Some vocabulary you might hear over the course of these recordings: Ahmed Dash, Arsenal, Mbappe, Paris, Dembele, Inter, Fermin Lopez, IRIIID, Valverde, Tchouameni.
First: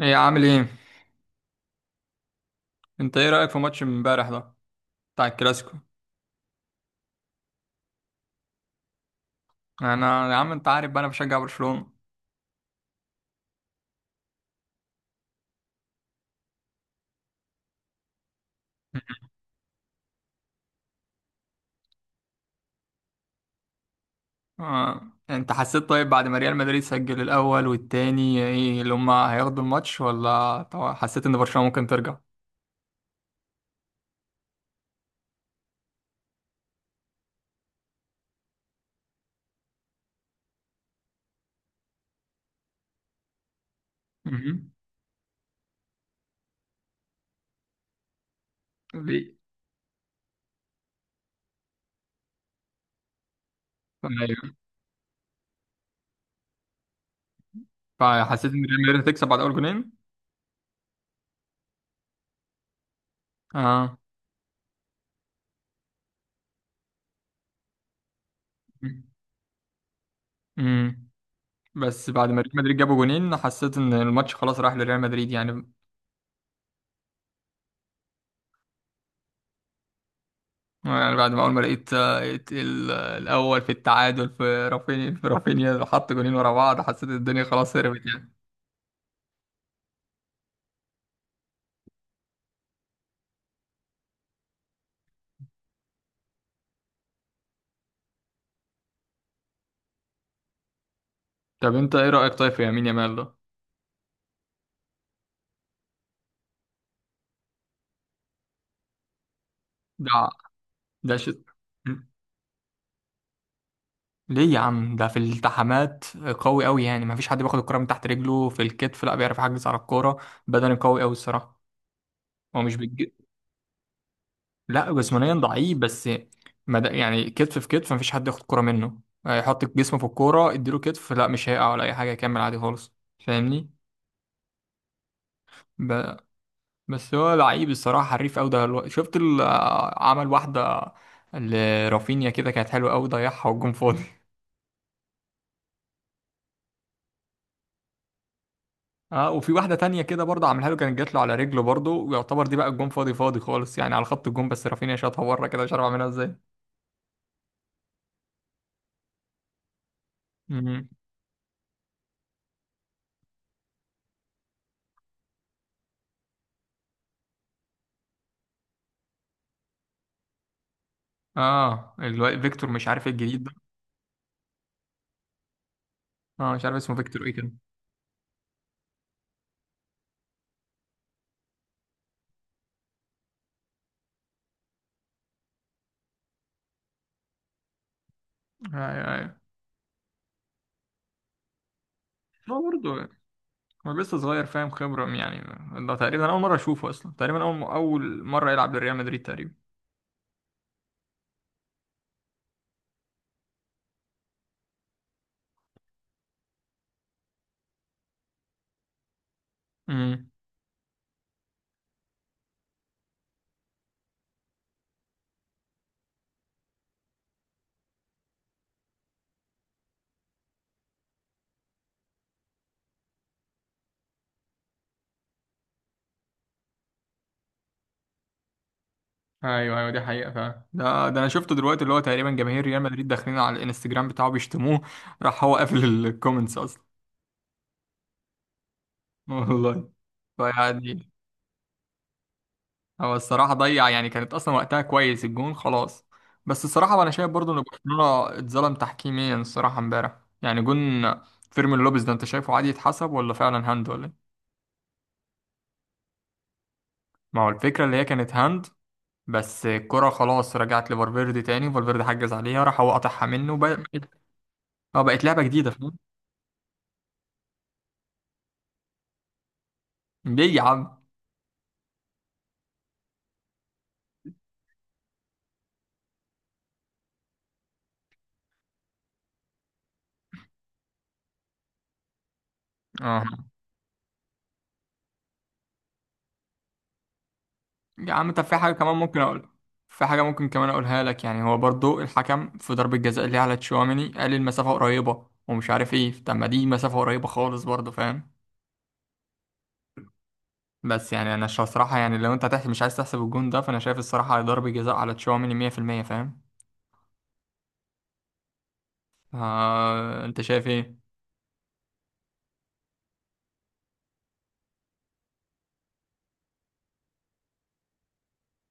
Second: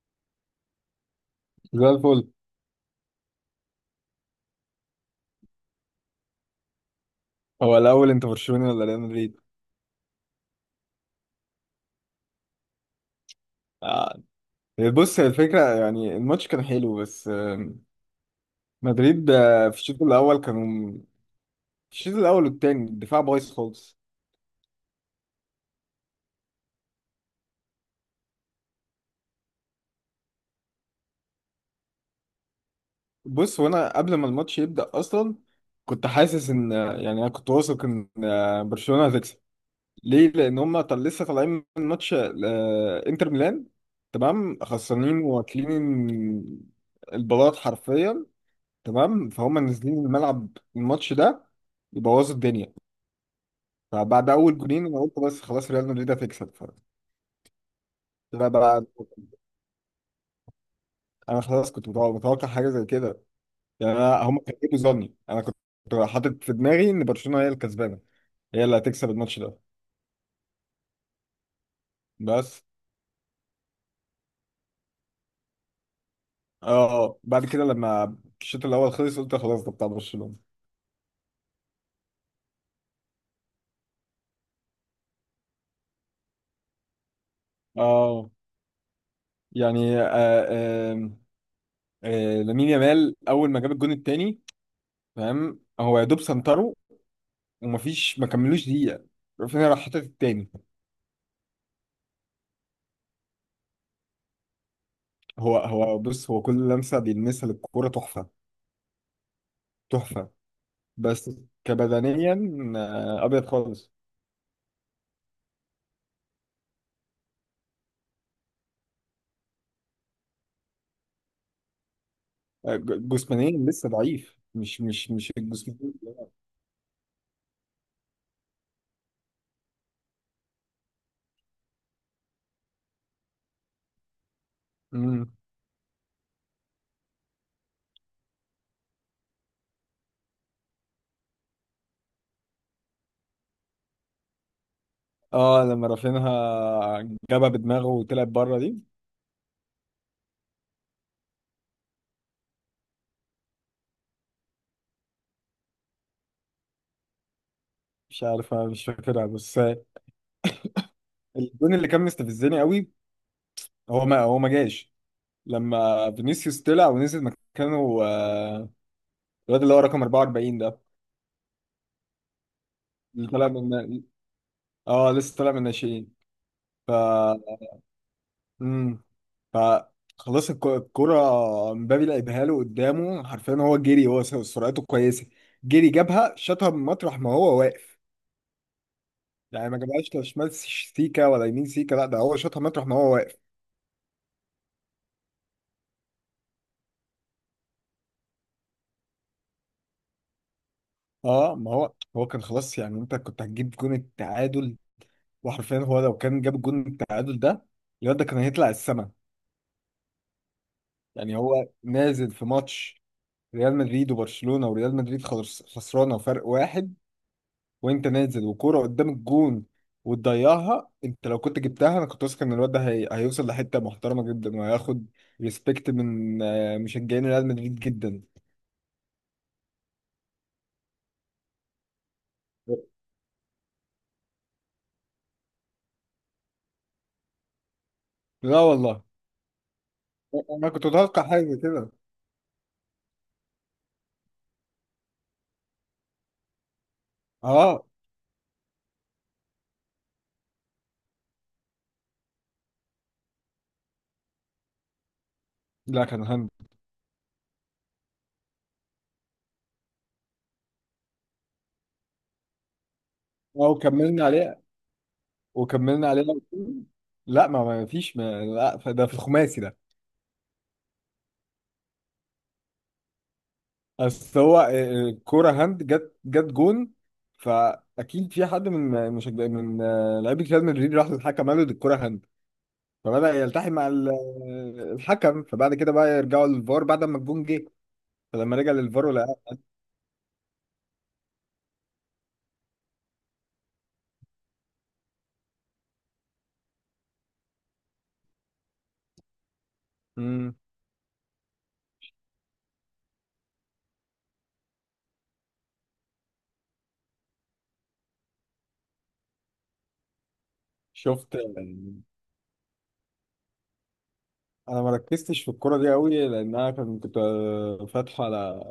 ايه عامل ايه؟ زي الفل. انت ايه رايك في ماتش امبارح ده بتاع الكلاسيكو؟ هو الاول انت برشلوني ولا ريال مدريد؟ انا يا عم انت عارف بقى، انا بشجع برشلونه. آه. بص، هي الفكره. يعني الماتش كان حلو بس مدريد في الشوط الاول كانوا. في الشوط الاول والتاني الدفاع بايظ خالص. آه. انت حسيت طيب بعد ما ريال مدريد سجل الاول والتاني ايه اللي هم هياخدوا الماتش، ولا طبعا حسيت ان برشلونه ممكن ترجع؟ بص، وانا قبل ما الماتش يبدا اصلا كنت حاسس ان يعني انا كنت واثق ان برشلونه هتكسب. ليه؟ لان هم لسه طالعين من ماتش انتر ميلان. تمام، مهم. خسرانين واكلين البلاط حرفيا. تمام، ليه؟ فهم نازلين الملعب الماتش ده يبوظوا الدنيا. فبعد ايوه. اول جولين انا قلت بس خلاص ريال مدريد هتكسب. فطلع فحسيت ان ريال بقى. مدريد هتكسب بعد اول جونين. انا خلاص كنت متوقع حاجه زي كده. يعني، اه. أنا هم كانوا بيجيبوا ظني. انا كنت حاطط في دماغي ان برشلونه هي الكسبانه، هي اللي هتكسب الماتش ده. امم. بس بعد ما ريال بس مدريد جابوا جونين حسيت ان الماتش خلاص راح لريال مدريد يعني. اه. آه. بعد كده لما الشوط الاول خلص قلت خلاص ده بتاع برشلونه. يعني بعد ما اول ما لقيت لقيت الاول في التعادل في رافينيا، حط جولين ورا بعض، حسيت الدنيا خلاص هربت اه، يعني. يعني آه لامين يامال اول ما جاب الجون التاني. فاهم؟ هو يا دوب سنتره، ومفيش ما كملوش دقيقة رافينيا راح حاطط التاني. طب انت ايه رايك طيب في يمين يامال ده؟ هو بص، هو كل لمسة بيلمسها للكورة تحفة ده تحفة. ده ش... بس كبدنيا، أبيض خالص. ليه يا عم؟ ده في الالتحامات قوي قوي، يعني ما فيش حد بياخد الكره من تحت رجله، في الكتف لا، بيعرف يحجز على الكوره. بدني قوي قوي الصراحه. هو مش بيجي. جسمانيا لسه ضعيف، مش لا مش مش جسمانيا الجسم. ضعيف بس. يعني كتف في كتف ما فيش حد ياخد كره منه، يحط جسمه في الكوره، اديله كتف لا مش هيقع ولا اي حاجه، يكمل عادي خالص. فاهمني. مم. ب... بس هو لعيب الصراحة، حريف أوي ده. شفت عمل واحدة لرافينيا كده كانت حلوة أوي، ضيعها والجون فاضي اه، لما رافينها جابها بدماغه وطلعت بره دي. اه، وفي واحدة تانية كده برضه عملها له، كانت جات له على رجله برضه، ويعتبر دي بقى الجون فاضي فاضي خالص، يعني على خط الجون، بس رافينيا شاطها بره كده، مش عارف اعملها ازاي. مش عارف، أنا مش فاكرها بس مم. الجون اللي كان مستفزني قوي هو ما جاش لما فينيسيوس طلع ونزل مكانه. الواد اللي هو رقم 44 ده، اه، فيكتور مش عارف، اللي الجديد طلع ده. من، اه، لسه طالع من الناشئين. اه مش عارف ف اسمه فيكتور ايه كده. امم ف خلاص الكرة مبابي لعبها له قدامه حرفيا. هو جري، هو سرعته كويسة. جري جابها، شاطها من مطرح ما هو واقف. ايوه، ايوه. يعني ما جابهاش لا شمال سيكا ولا يمين سيكا، لا ده هو شاطها هو مطرح ما برضه هو واقف. هو لسه صغير، فاهم، خبرة يعني. ده تقريبا أول مرة أشوفه أصلا، تقريبا أول مرة يلعب لريال مدريد تقريبا. اه، ما هو كان خلاص. يعني انت كنت هتجيب جون التعادل. وحرفيا، هو لو كان جاب جون التعادل ده، الواد ده كان هيطلع السما. مم. يعني هو نازل في ماتش ريال مدريد وبرشلونة، وريال مدريد خلاص خسرانة فرق واحد، وانت نازل وكوره قدام الجون وتضيعها! انت لو كنت جبتها انا كنت واثق ان الواد ده هيوصل لحته محترمه جدا، وهياخد ريسبكت من مشجعين ريال مدريد جدا. ايوه ايوه، دي حقيقة فعلا. ده انا شفته دلوقتي، اللي هو تقريبا جماهير ريال مدريد داخلين على الانستجرام بتاعه بيشتموه، راح هو قافل الكومنتس اصلا. لا والله. والله. انا كنت فيعني متوقع حاجه كده. هو الصراحة ضيع، يعني كانت اصلا وقتها كويس، الجون خلاص. بس الصراحة انا شايف برضو ان اه، برشلونة اتظلم تحكيميا الصراحة امبارح. يعني جون فيرمين لوبيز ده، انت شايفه عادي يتحسب، ولا فعلا هاند، ولا إيه؟ لا كان هاند. ما هو الفكرة اللي هي كانت هاند، بس الكرة خلاص رجعت لفالفيردي تاني، فالفيردي حجز عليها، راح هو قطعها منه، او وبقت. كملنا عليه، اه، بقت لعبة جديدة فاهم. وكملنا عليه. لا، ما فيش ما، لا ده في الخماسي ده. ليه يا عم؟ اصل هو الكوره هاند جت جون. فاكيد في حد من مشجع من لعيبه ريال مدريد راح للحكم قال له دي الكوره هاند، اه فبدأ يلتحم مع الحكم. فبعد كده بقى يرجعوا للفار بعد ما الجون جه. يا عم، طب فلما في رجع حاجة كمان للفار ممكن ولا أقولها. في حاجة ممكن كمان أقولها لك، يعني هو برضو الحكم في ضربة جزاء اللي على تشواميني، قال المسافة قريبة ومش عارف ايه. طب ما دي مسافة قريبة خالص برضو، فاهم؟ امم بس يعني أنا الصراحة، يعني لو أنت هتحسب مش عايز تحسب الجون ده، فأنا شايف الصراحة ضربة جزاء على تشواميني 100% فاهم. آه أنت شايف ايه؟ شفت. انا ما ركزتش في الكرة دي قوي لان انا كنت فاتحه على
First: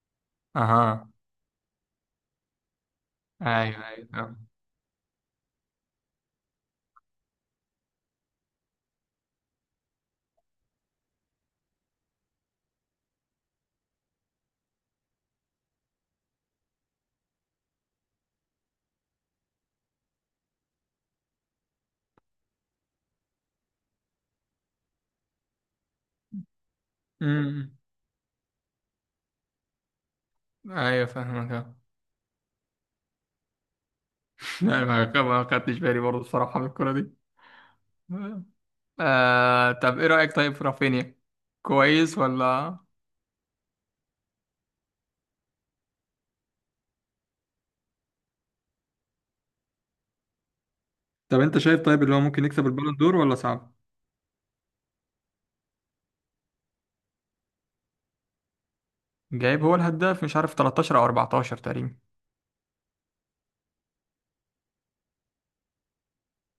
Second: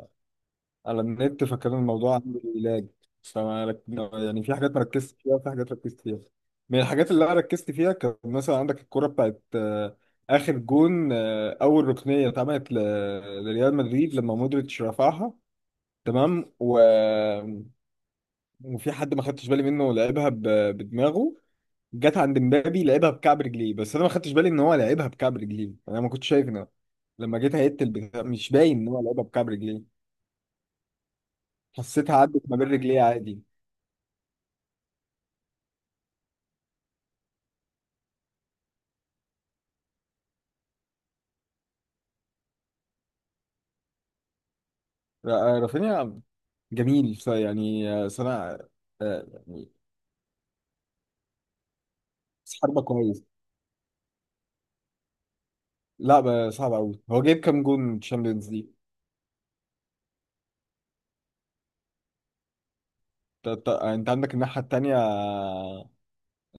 أها. النت، فكان الموضوع عندي لاج. فما رك... أيوه أيوه يعني فاهم. في حاجات ما ركزتش فيها وفي حاجات ركزت فيها. من الحاجات اللي انا ركزت فيها كان مثلا عندك الكرة بتاعت اخر جون. اول ركنية اتعملت لريال مدريد لما مودريتش رفعها. تمام. و وفي حد ما خدتش بالي منه لعبها بدماغه. جت عند مبابي لعبها بكعب رجليه، بس انا ما خدتش بالي ان هو لعبها بكعب رجليه. انا ما كنتش شايف ان لما جيت أمم. هيت البتاع مش باين ان هو لعبها بكعب رجليه. أيوه فاهمك أه. حسيتها عدت ما بين رجليه عادي. لا، ما خدتش بالي برضو الصراحة من الكورة دي. طب ايه رأيك طيب في رافينيا؟ كويس ولا؟ رافينيا جميل. يعني صنع، يعني طب انت شايف طيب اللي هو ممكن يكسب حربه البالون دور كويس. ولا صعب؟ لا، صعب قوي. هو جايب كام جون تشامبيونز ليج؟ جايب هو الهداف، مش عارف 13 او 14 تقريبا. يعني انت عندك الناحيه التانيه.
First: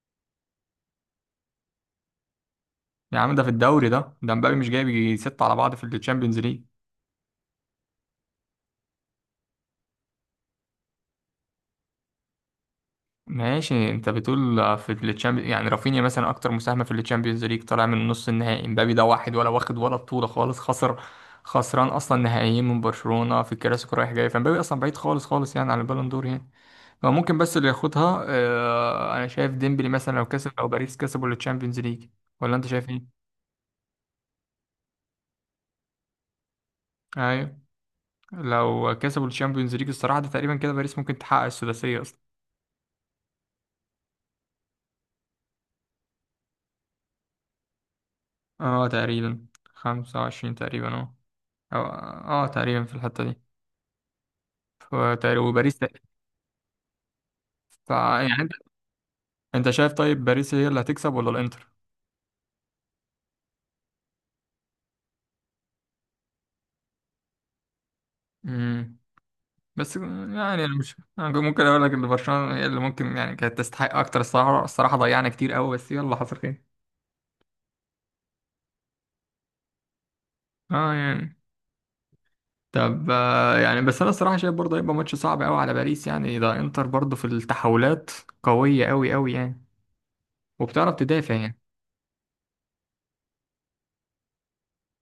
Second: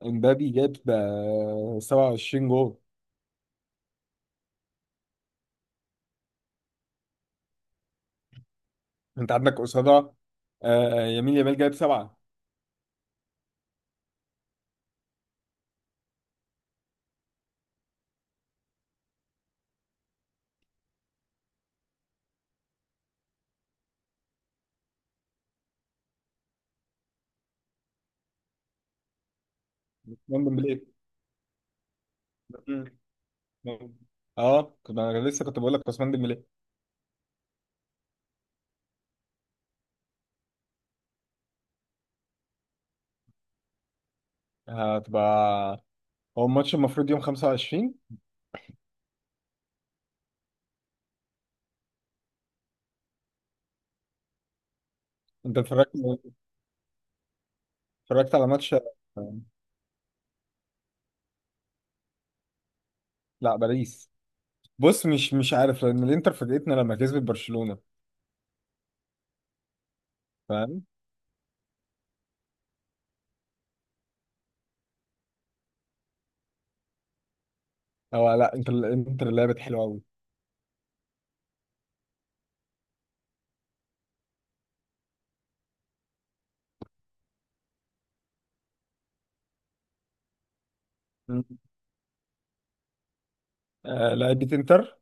امبابي جاب 27 جون. يا عم، ده في الدوري، ده مبابي مش جايب يجي ستة على بعض في التشامبيونز ليج. انت عندك قصادها يمين يامال جايب سبعه. ماشي، انت بتقول في التشامبيونز، يعني رافينيا مثلا اكتر مساهمة في التشامبيونز ليج، طالع من نص النهائي. مبابي ده واحد ولا واخد ولا بطولة خالص، خسر، خسران اصلا نهائيين من برشلونة في الكلاسيكو رايح جاي. فمبابي اصلا بعيد خالص خالص يعني عن البالون دور يعني. هو ممكن بس اللي ياخدها انا شايف ديمبلي مثلا، لو عثمان كسب او ديمبلي. باريس كسبوا التشامبيونز ليج. ولا انت مم. شايف ايه؟ اه، كنت انا لسه كنت بقول لك عثمان ديمبلي. ايوه. لو كسبوا التشامبيونز ليج الصراحه، ده تقريبا كده باريس ممكن تحقق السداسيه اصلا. هتبقى هو الماتش المفروض يوم 25. اه تقريبا. 25 تقريبا اه. تقريبا في الحته دي. فتقريبا انت وباريس اتفرجت اتفرجت يعني على انت، ماتش؟ انت شايف طيب باريس هي اللي هتكسب ولا الانتر؟ لا، باريس. بص، مش عارف لان الانتر فاجئتنا لما كسبت برشلونه. امم. بس يعني أنا فاهم؟ مش، أنا ممكن اقول لك ان برشلونه هي اللي ممكن، يعني كانت تستحق اكتر الصراحه. الصراحه ضيعنا كتير قوي، بس يلا حصل خير. او لا الانتر لعبت حلوه قوي. اه يعني. طب يعني بس انا الصراحه شايف برضه هيبقى ماتش صعب قوي على باريس، يعني ده انتر برضه في التحولات قويه قوي قوي يعني، وبتعرف تدافع يعني. آه، لعبت انتر.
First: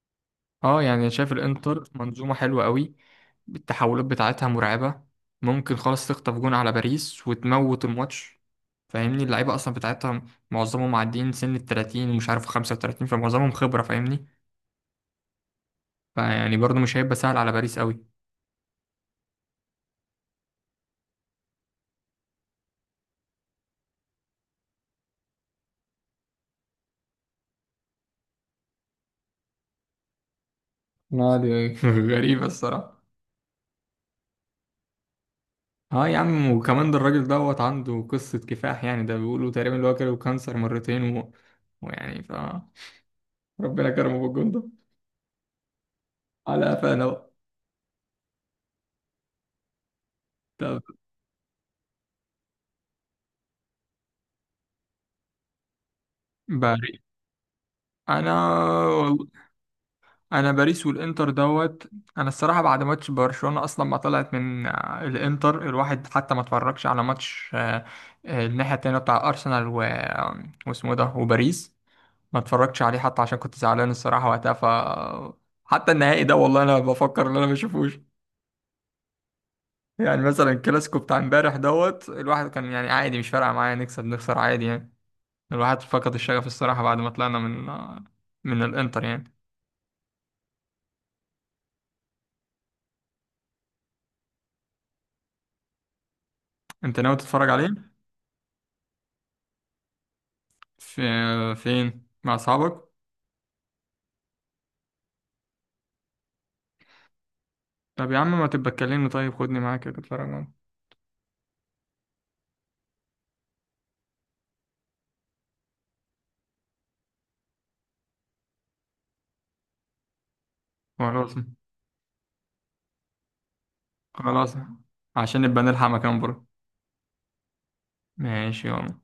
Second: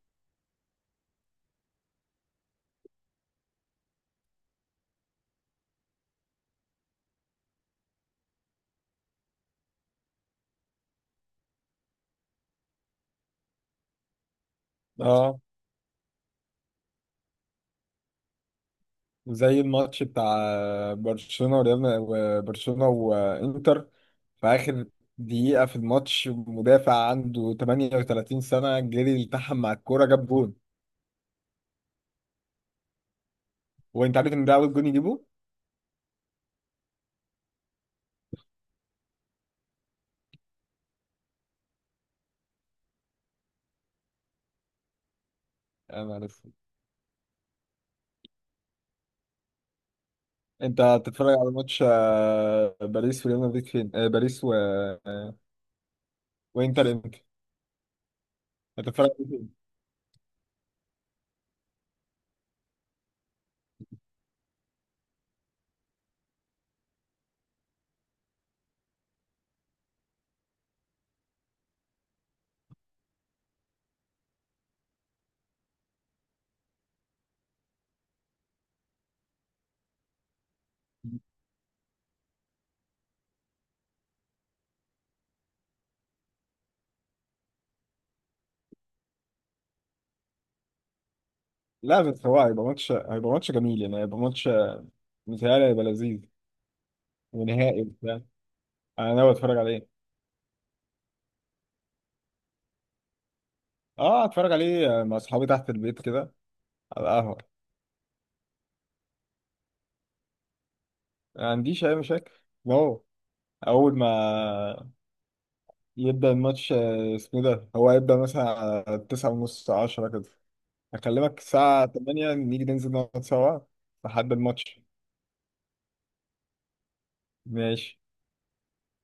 اه يعني شايف الانتر منظومه حلوه قوي، التحولات بتاعتها مرعبه، ممكن خالص تخطف جون على باريس وتموت الماتش. فاهمني اللعيبه اصلا بتاعتها معظمهم معديين سن ال 30 ومش عارف 35، فمعظمهم خبره فاهمني. اه، فيعني برضه مش هيبقى سهل على باريس قوي زي الماتش بتاع وبرشلونة وانتر، في آخر دقيقة في الماتش مدافع عنده 38 سنة جري التحم مع الكورة جاب جون. يعني. غريبه الصراحه. وانت عارف ان ده اول جون يجيبه؟ اه يا عم، وكمان ده الراجل دوت عنده قصة كفاح يعني، ده بيقولوا تقريبا اللي هو جاله كانسر مرتين ويعني ربنا كرمه بالجون ده انا ما عارف. على قفانا بقى. انت طب هتتفرج على ماتش باريس وريال مدريد فين؟ باريس و... آه، وانتر باري امتى؟ انا هتتفرج والله عليه فين؟ انا باريس والانتر دوت. انا الصراحة بعد ماتش برشلونة اصلا ما طلعت من الانتر، الواحد حتى ما اتفرجش على ماتش الناحية التانية بتاع ارسنال واسمه إيه ده، وباريس، ما اتفرجتش عليه حتى عشان كنت زعلان الصراحة وقتها. حتى النهائي ده والله انا بفكر ان انا ما اشوفوش. يعني مثلا الكلاسيكو بتاع امبارح دوت، الواحد كان يعني عادي، مش فارقة معايا نكسب نخسر عادي يعني. الواحد فقد الشغف الصراحة بعد ما طلعنا من من الانتر يعني. لا، بس هو هيبقى ماتش جميل. يعني هيبقى ماتش، متهيألي هيبقى لذيذ، انت ناوي تتفرج عليه ونهائي وبتاع. انا ناوي اتفرج عليه. في، فين مع اصحابك؟ اه، اتفرج عليه مع اصحابي تحت البيت كده على القهوة. طب يا عم ما تبقى تكلمني طيب، خدني معاك كده اتفرج معاك. ما عنديش أي مشاكل. واو. أول ما يبدأ الماتش اسمه إيه ده، هو هيبدأ مثلا على 9:30 10 كده. خلاص. هكلمك الساعة 8، نيجي ننزل نقعد سوا لحد خلاص. الماتش. عشان نبقى نلحق مكان بره. ماشي. ماشي يلا.